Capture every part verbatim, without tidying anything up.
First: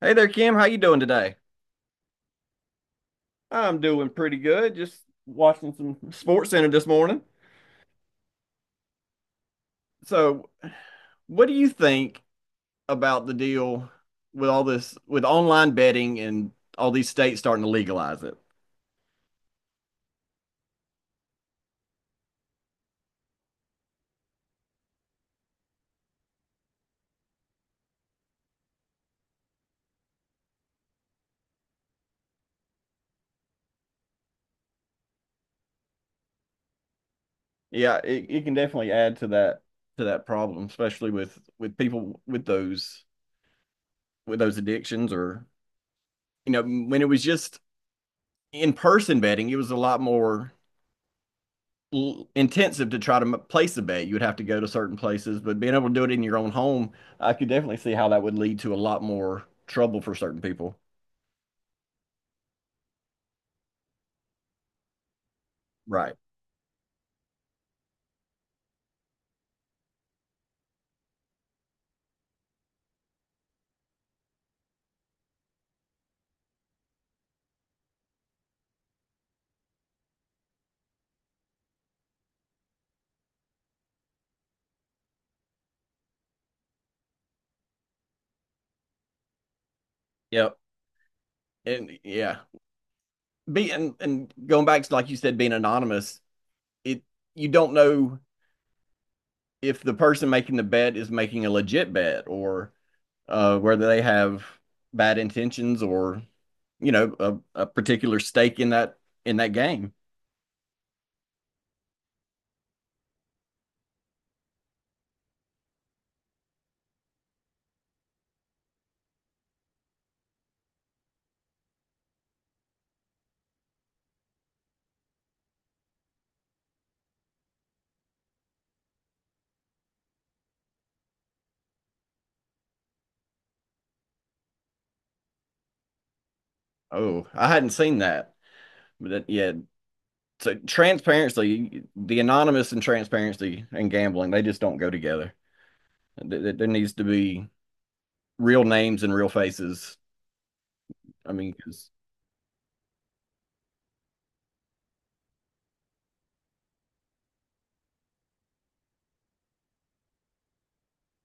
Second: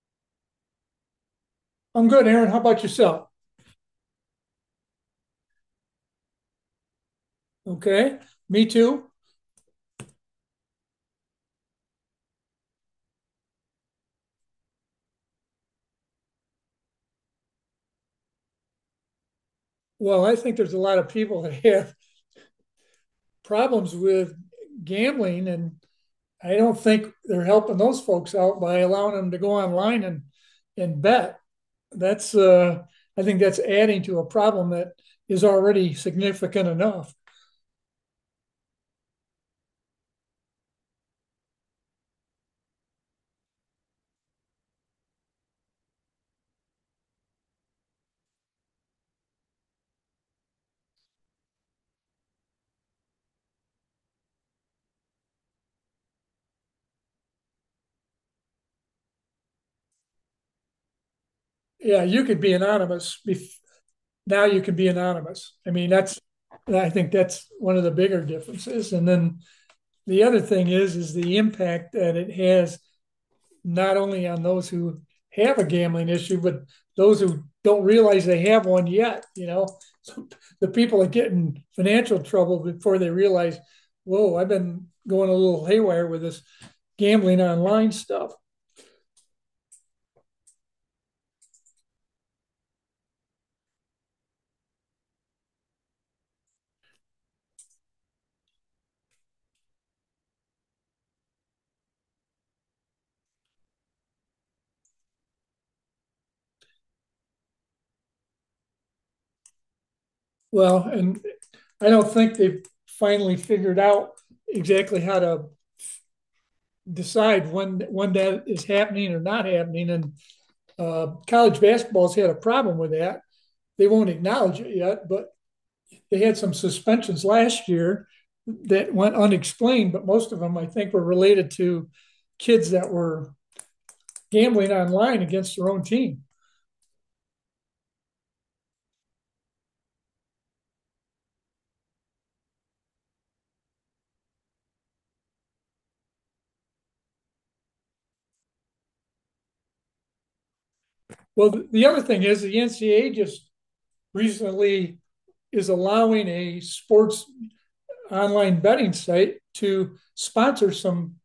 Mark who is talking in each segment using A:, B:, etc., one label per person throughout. A: Hey there, Kim. How you doing today?
B: I'm good, Aaron. How about yourself?
A: I'm doing pretty good. Just watching some Sports Center this morning.
B: Okay. Me too.
A: So, what do you think about the deal with all this with online betting and all these states starting to legalize it?
B: Well, I think there's a lot of people that have problems with gambling, and I don't think they're helping those folks out by allowing them to go online and and bet. That's uh, I think that's adding to a problem that is already significant enough.
A: Yeah, it, it can definitely add to that to that problem, especially with with people with those with those addictions or. You know, when it was just in-person betting, it was a lot more intensive to try to place a bet. You would have to go to certain places, but being able to do it in your own home, I could definitely see how that would lead to a lot more trouble for certain people.
B: Yeah, you could be anonymous bef- now you can be anonymous. I mean,
A: Right.
B: that's I think that's one of the bigger differences. And then the other thing is is the impact that it has not only on those who have a gambling issue, but those who don't realize they have one yet. You know, so the people that get in financial trouble before they realize, whoa, I've been going a little haywire with this gambling online stuff.
A: Yep. And yeah, be and, and going back to like you said, being anonymous, it you don't know if the person making the bet is making a legit bet or uh, whether they have bad intentions or you know a, a particular stake in that in that game.
B: Well, and I don't think they've finally figured out exactly how to decide when when that is happening or not happening. And uh, college basketball's had a problem with that. They won't acknowledge it yet, but they had some suspensions last year that went unexplained. But most of them, I think, were related to kids that were gambling online against their own team.
A: Oh, I hadn't seen that, but that, yeah. So transparency, the anonymous and transparency and gambling, they just don't go together. Th- There needs to be real names and real faces. I mean,
B: Well, the
A: 'cause
B: other thing is the N C A A just recently is allowing a sports online betting site to sponsor some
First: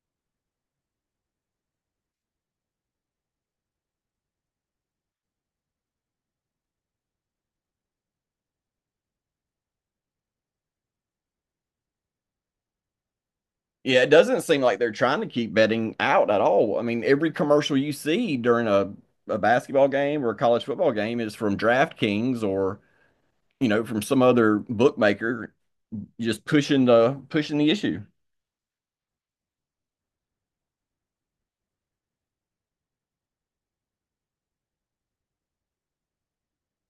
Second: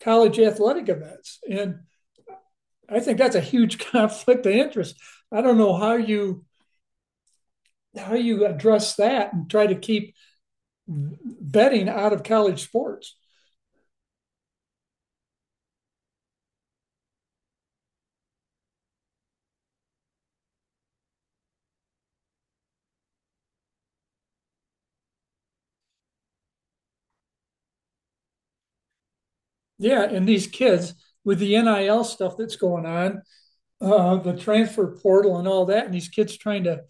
B: college athletic events, and I think that's a huge conflict of interest. I don't know how you how you address that and try to keep betting out of college sports.
A: yeah, it doesn't seem like they're trying to keep betting out at all. I mean, every commercial you see during a, a basketball game or a college football game is from DraftKings or, you know, from some other bookmaker just pushing the pushing the issue.
B: Yeah, and these kids with the N I L stuff that's going on, uh, the transfer portal and all that, and these kids trying to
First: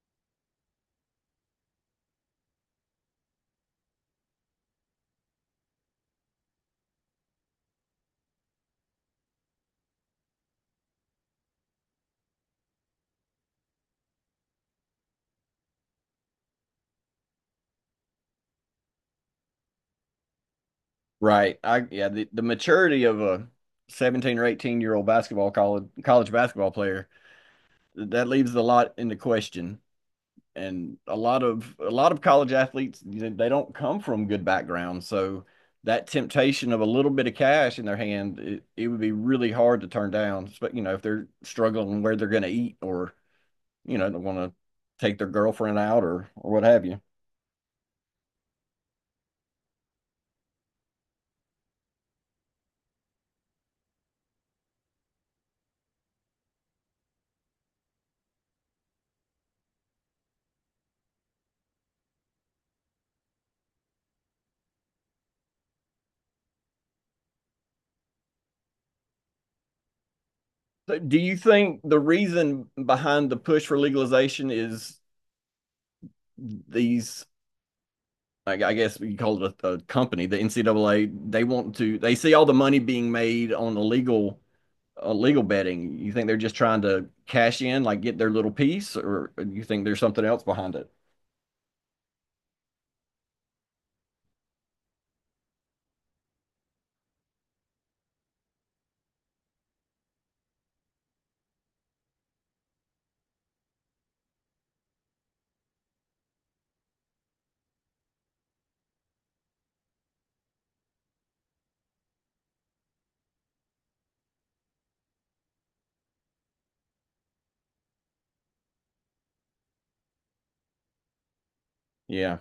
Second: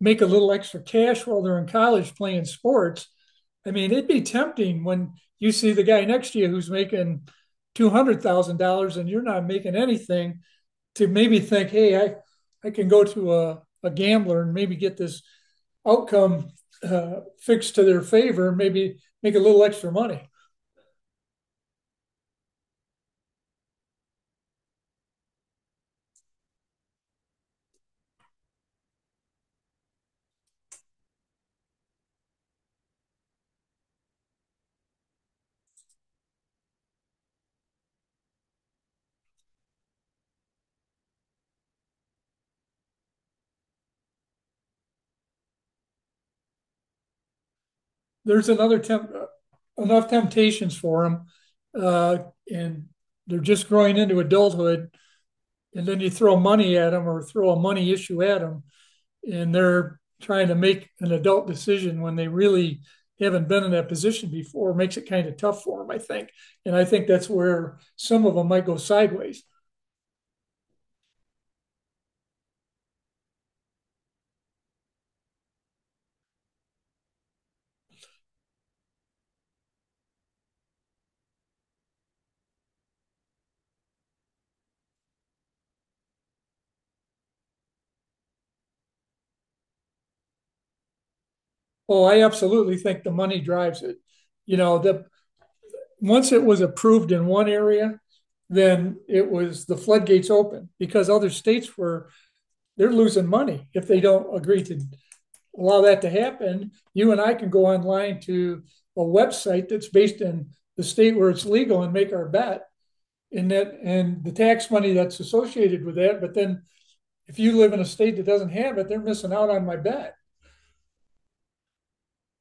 B: make a little extra cash while they're in college playing sports. I mean, it'd be tempting when you see the guy next to you who's making two hundred thousand dollars and you're not making anything to maybe think, hey, I, I can go to a, a gambler and maybe get this outcome uh, fixed to their favor, maybe make a little extra money.
A: Right. I yeah, the, the maturity of a seventeen or eighteen year old basketball college college basketball player, that leaves a lot into question. And a lot of a lot of college athletes, they don't come from good backgrounds, so that temptation of a little bit of cash in their hand, it, it would be really hard to turn down. But you know, if they're struggling where they're going to eat, or you know, they want to take their girlfriend out, or or what have you.
B: There's another temp- uh, enough temptations for them, uh, and they're just growing into adulthood. And then you throw money at them or throw a money issue at them, and they're trying to make an adult decision when they really haven't been in that position before makes it kind of tough for them, I think. And I think that's where some of them might go sideways.
A: So do you think the reason behind the push for legalization is these like I guess you call it a, a company, the N C double A, they want to they see all the money being made on illegal illegal betting. You think they're just trying to cash in, like get their little piece, or you think there's something else behind it?
B: Oh, I absolutely think the money drives it. You know, the once it was approved in one area, then it was the floodgates open because other states were they're losing money if they don't agree to allow that to happen. You and I can go online to a website that's based in the state where it's legal and make our bet and that and the tax money that's associated with that. But then if you live in a state that doesn't have it, they're missing out on my bet.
A: Yeah.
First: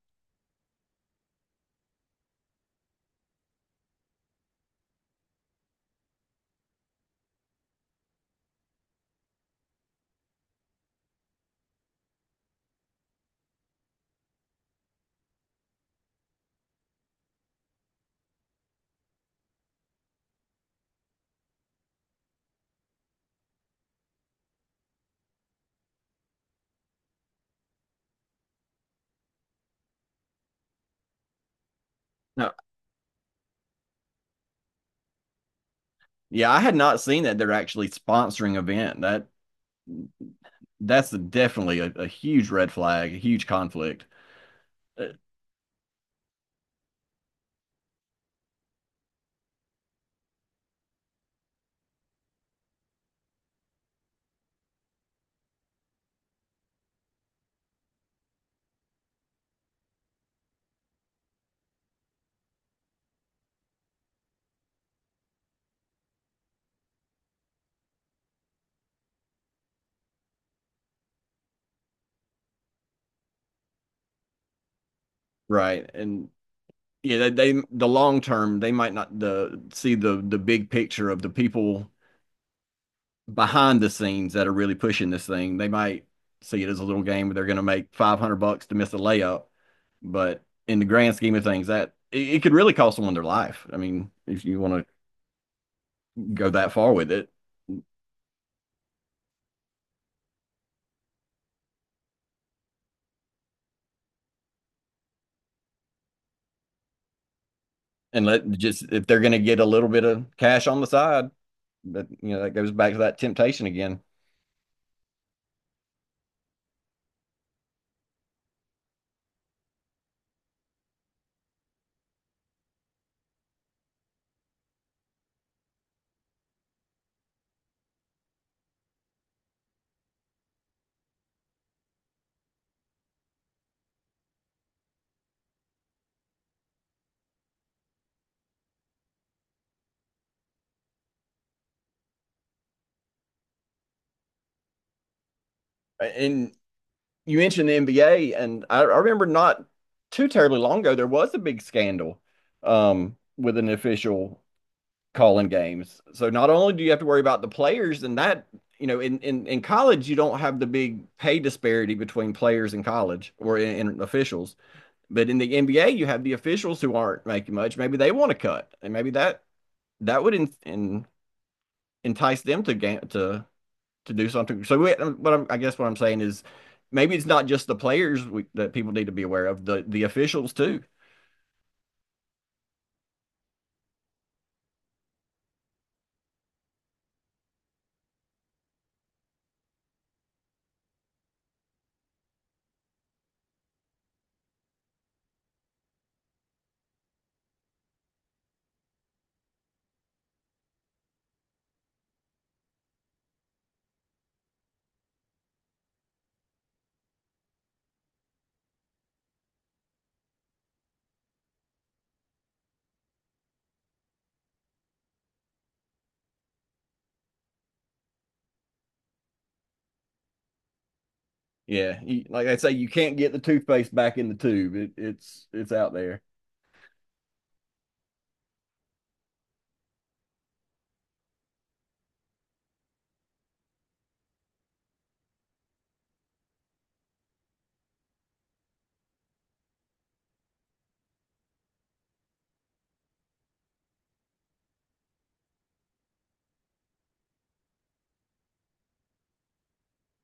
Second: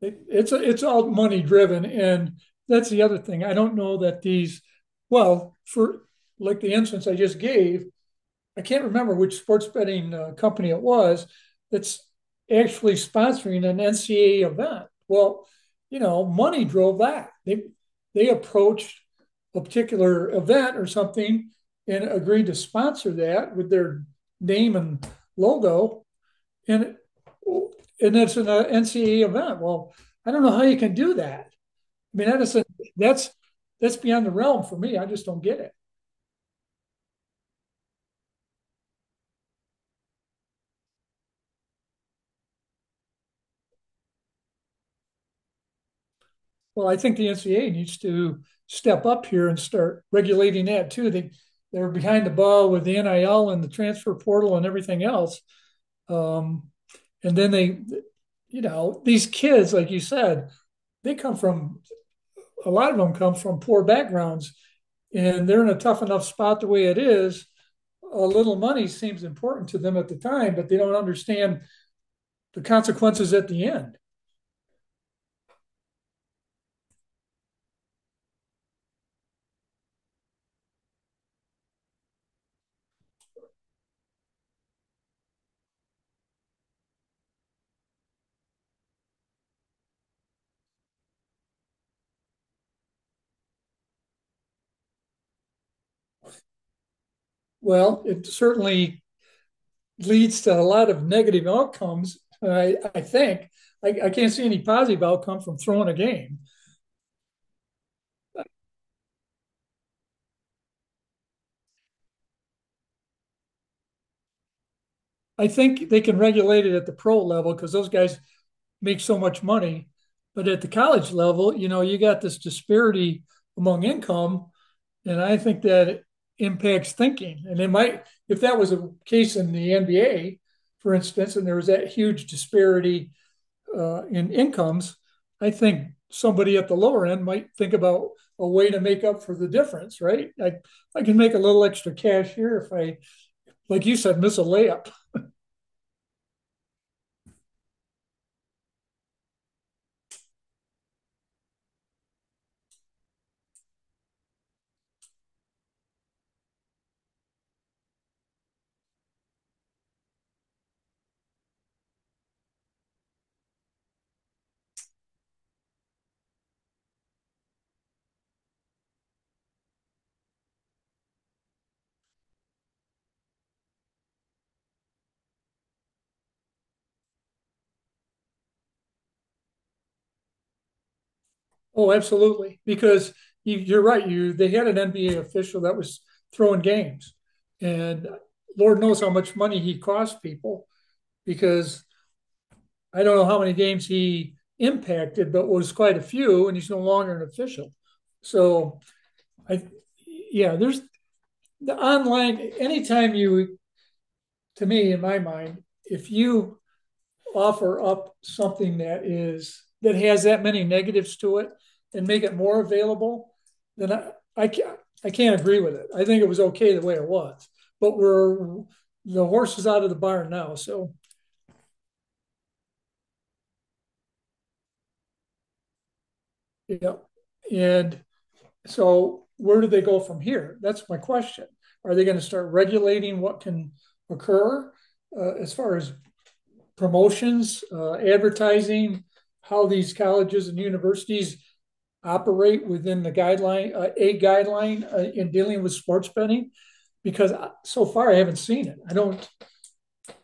B: It, it's it's all money driven, and that's the other thing. I don't know that these, well, for like the instance I just gave, I can't remember which sports betting uh, company it was that's actually sponsoring an N C A A event. Well, you know, money drove that. They they approached a particular event or something and agreed to sponsor that with their name and logo, and and it's an N C A A event. Well, I don't know how you can do that. I mean, that
A: No.
B: is a, that's that's beyond the realm for me. I just don't get it.
A: Yeah, I had not seen that they're actually sponsoring event. That that's definitely a, a huge red flag, a huge conflict. Uh,
B: Well, I think the N C A A needs to step up here and start regulating that too. They they're behind the ball with the N I L and the transfer portal and everything else. Um, and then they, you know, these kids, like you said, they come from a lot of them come from poor backgrounds, and they're in a tough enough spot the way it is. A little money seems important to them at the time, but they don't understand the consequences at the end.
A: Right. And yeah, they, they the long term, they might not the see the the big picture of the people behind the scenes that are really pushing this thing. They might see it as a little game where they're going to make five hundred bucks to miss a layup, but in the grand scheme of things, that it, it could really cost someone their life. I mean, if you want to go that far with it,
B: Well, it certainly leads to a lot of negative outcomes, I, I think. I, I can't see any positive outcome from throwing a game.
A: and let just if they're going to get a little bit of cash on the side, that you know that goes back to that temptation again.
B: I think they can regulate it at the pro level because those guys make so much money. But at the college level, you know, you got this disparity among income. And I think that impacts thinking. And it might, if that was a case in the N B A, for instance, and there was that huge disparity uh, in incomes, I think somebody at the lower end might think about a way to make up for the difference, right? I, I can make a little extra cash here if I, like you said, miss a layup.
A: And you mentioned the N B A, and I, I remember not too terribly long ago there was a big scandal um, with an official calling games. So not only do you have to worry about the players and that, you know, in, in, in college, you don't have the big pay disparity between players in college or in, in officials. But in the N B A, you have the officials who aren't making much. Maybe they want to cut, and maybe that that would in, in, entice them to ga- to to do something. So, we, what I'm, I guess what I'm saying is, maybe it's not just the players we, that people need to be aware of. The the officials too.
B: Oh, absolutely. Because you, you're right. You They had an N B A official that was throwing games, and Lord knows how much money he cost people. Because I don't know how many games he impacted, but was quite a few, and he's no longer an official. So I, yeah, there's the online. Anytime you, to me, in my mind, if you offer up something that is that has that many negatives to it and make it more available, then I, I can't I can't agree with it. I think it was okay the way it was, but we're the horse is out of the barn now. So
A: Yeah, you, like I say, you can't get the toothpaste back in the tube. It, it's it's out there.
B: yeah, and so where do they go from here? That's my question. Are they going to start regulating what can occur uh, as far as promotions, uh, advertising, how these colleges and universities operate within the guideline, uh, a guideline uh, in dealing with sports betting? Because so far I haven't seen it. I don't,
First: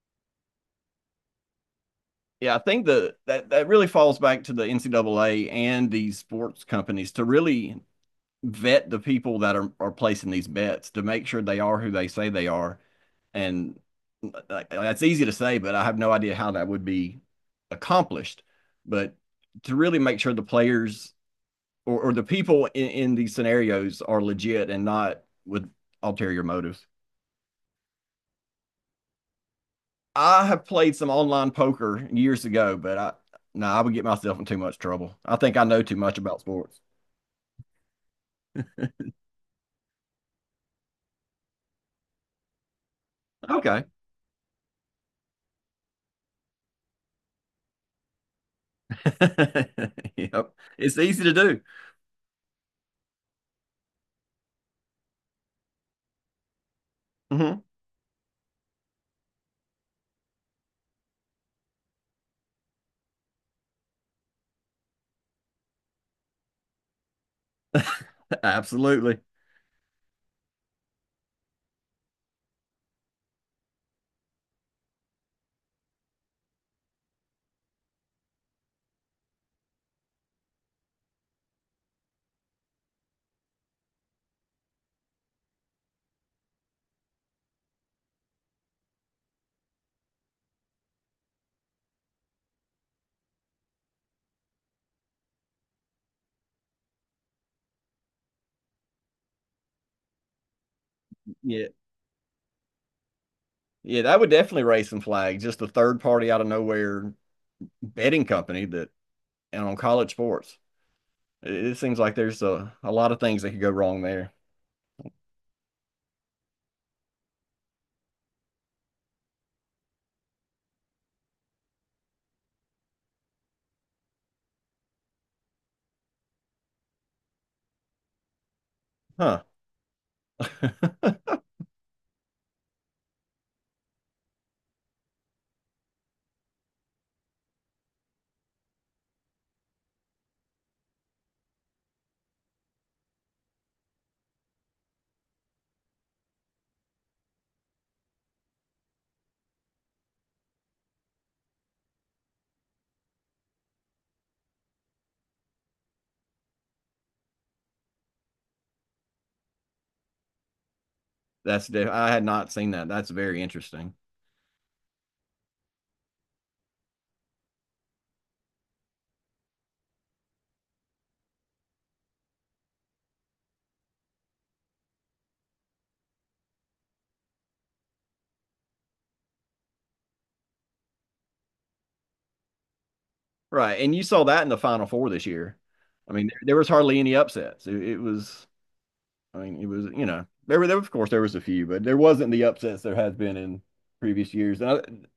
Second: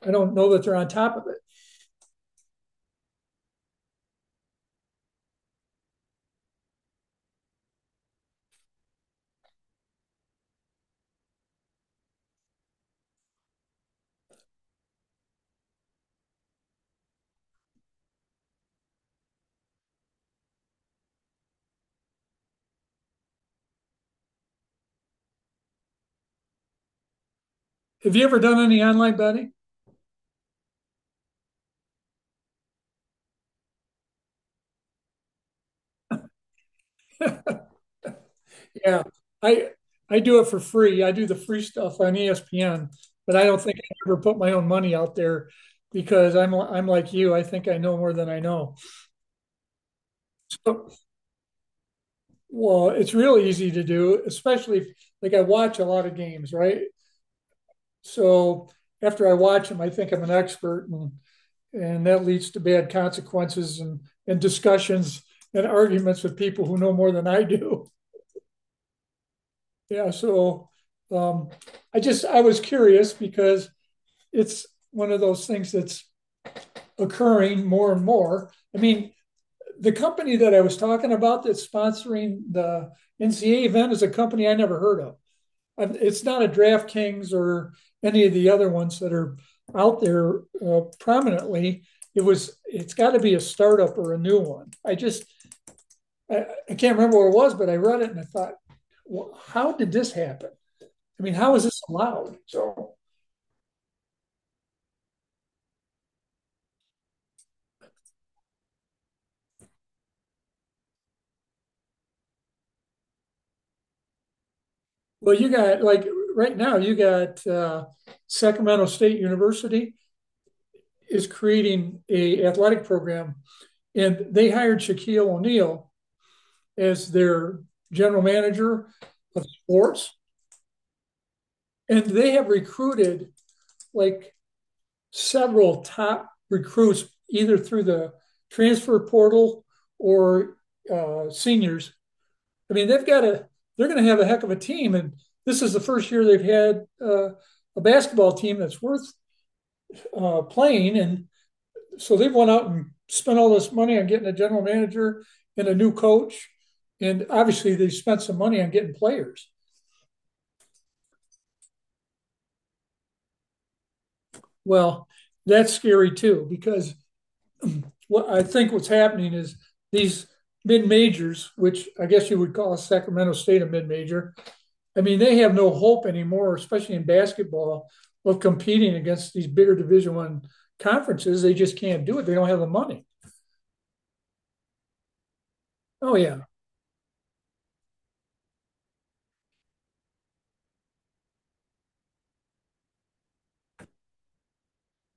B: I don't know that they're on top of it.
A: Yeah, I think the that that really falls back to the N C double A and these sports companies to really vet the people that are are placing these bets to make sure they are who they say they are. And like, that's easy to say, but I have no idea how that would be accomplished. But to really make sure the players or, or the people in, in these scenarios are legit and not with ulterior motives.
B: Have you ever done any online betting?
A: I have played some online poker years ago, but I no, I would get myself in too much trouble. I think I know too much about sports.
B: Yeah, I, I do it for free. I do the free stuff on E S P N, but I don't think
A: Okay.
B: I ever put my own money out there because I'm, I'm like you. I think I know more than I know.
A: Yep.
B: So,
A: It's easy to do.
B: well, it's really easy to do, especially if, like I watch a lot of games, right?
A: Hmm.
B: So after I watch them, I think I'm an expert and and that leads to bad consequences and, and discussions and arguments with people who know more than I do.
A: Absolutely.
B: Yeah, so um, I just I was curious because it's one of those things that's occurring more and more. I mean, the company that I was talking about that's sponsoring the N C A event is a company I never heard of. It's not a DraftKings or any of the other ones that are out there uh, prominently. It was. It's got to be a startup or a new one. I just I, I can't remember what it was, but I read it and I thought, well, how did this happen? I mean, how is
A: Yeah.
B: this allowed? So,
A: Yeah, that would definitely raise some flags. Just a third party out of nowhere betting company that and on college sports. It, it seems like there's a, a lot of things that could go wrong there.
B: well, you got like right now, you got uh, Sacramento State University is creating a athletic program, and they hired Shaquille O'Neal as their general manager
A: Huh.
B: of sports. And they have recruited like several top recruits, either through the transfer portal or uh, seniors. I mean, they've got a, they're going to have a heck of a team. And this is the first year they've had uh, a basketball team that's worth uh, playing. And so they've went out and spent all this money on getting a general manager and a new coach. And obviously, they spent some money on getting players.
A: That's def- I had not seen that. That's very interesting.
B: Well, that's scary too, because what I think what's happening is these mid majors, which I guess you would call Sacramento State a mid major. I mean, they have no hope anymore, especially in basketball, of competing against these bigger Division One conferences. They just can't do it. They don't have the money.
A: Right. And you saw that in the Final Four this year. I
B: Oh
A: mean, there,
B: yeah.
A: there was hardly any upsets. It, it was, I mean, it was, you know, there were, there, of course, there was a few, but there wasn't the upsets there has been in previous years. And,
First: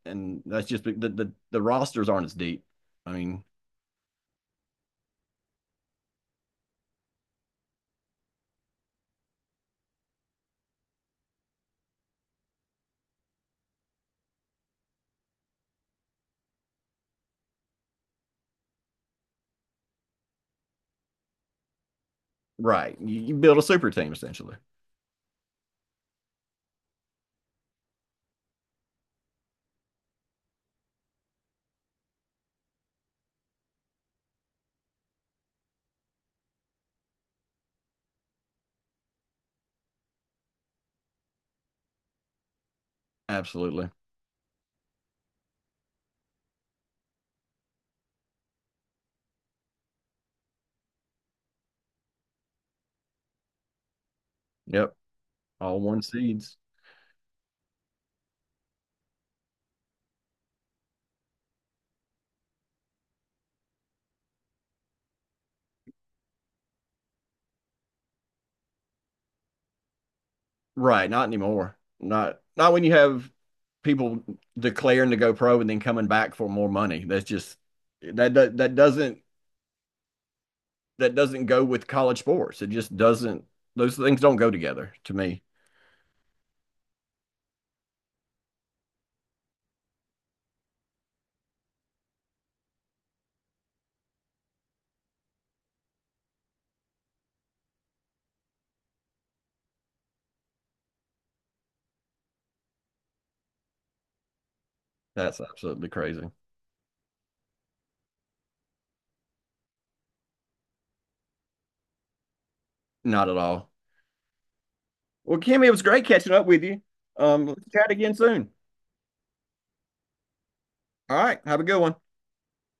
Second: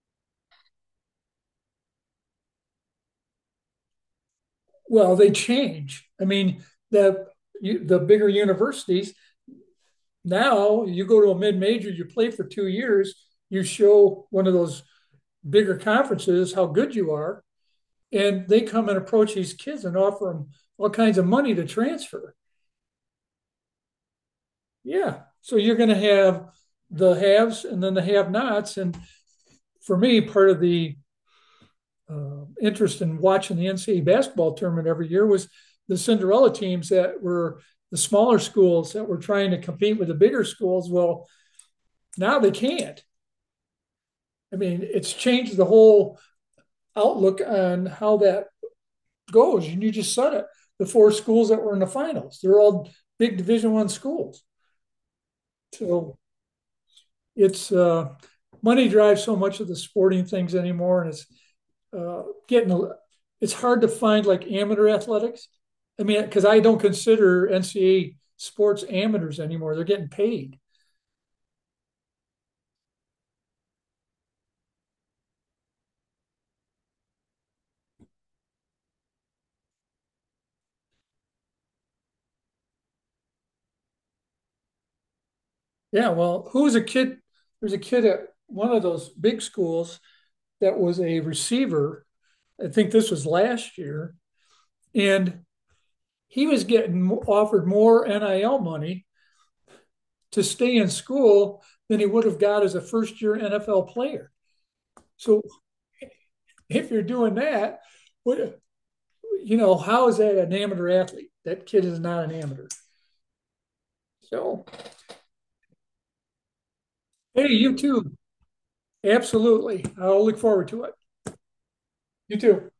A: I, and that's just the, the, the rosters aren't as deep. I mean,
B: Well, they change. I mean, the you, the bigger universities now you go to a mid major, you play for two years, you show one of those bigger conferences how good you are, and they come and approach these kids and offer them all kinds of money to transfer.
A: right. You, you build a super team essentially.
B: Yeah. So you're going to have the haves and then the have nots. And for me, part of the uh, interest in watching the N C A A basketball tournament every year was the Cinderella teams that were the smaller schools that were trying to compete with the bigger schools. Well, now they can't.
A: Absolutely.
B: I mean, it's changed the whole outlook on how that goes. And you just said it. The four schools that were in the finals, they're all big Division One schools.
A: Yep. All one
B: So
A: seeds.
B: it's uh, money drives so much of the sporting things anymore, and it's uh, getting a- it's hard to find like amateur athletics. I mean, because I don't consider N C A A sports amateurs anymore; they're getting paid.
A: Right. Not anymore. Not, not when you have people declaring to go pro and then coming back for more money. That's just, that, that, that doesn't that doesn't go with college sports. It just doesn't. Those things don't go together to me.
B: Yeah, well, who was a kid? There's a kid at one of those big schools that was a receiver. I think this was last year, and he was getting offered more N I L money to stay in school than he would have got as a first year N F L player.
A: That's
B: So
A: absolutely crazy.
B: if you're doing that, what you know, how is that an amateur athlete? That kid is not an amateur.
A: Not at all.
B: So
A: Well, Kimmy, it was great catching up with you. Um,
B: hey,
A: let's
B: you
A: chat
B: too.
A: again soon.
B: Absolutely. I'll look forward to it.
A: All right, have a good one.
B: You too.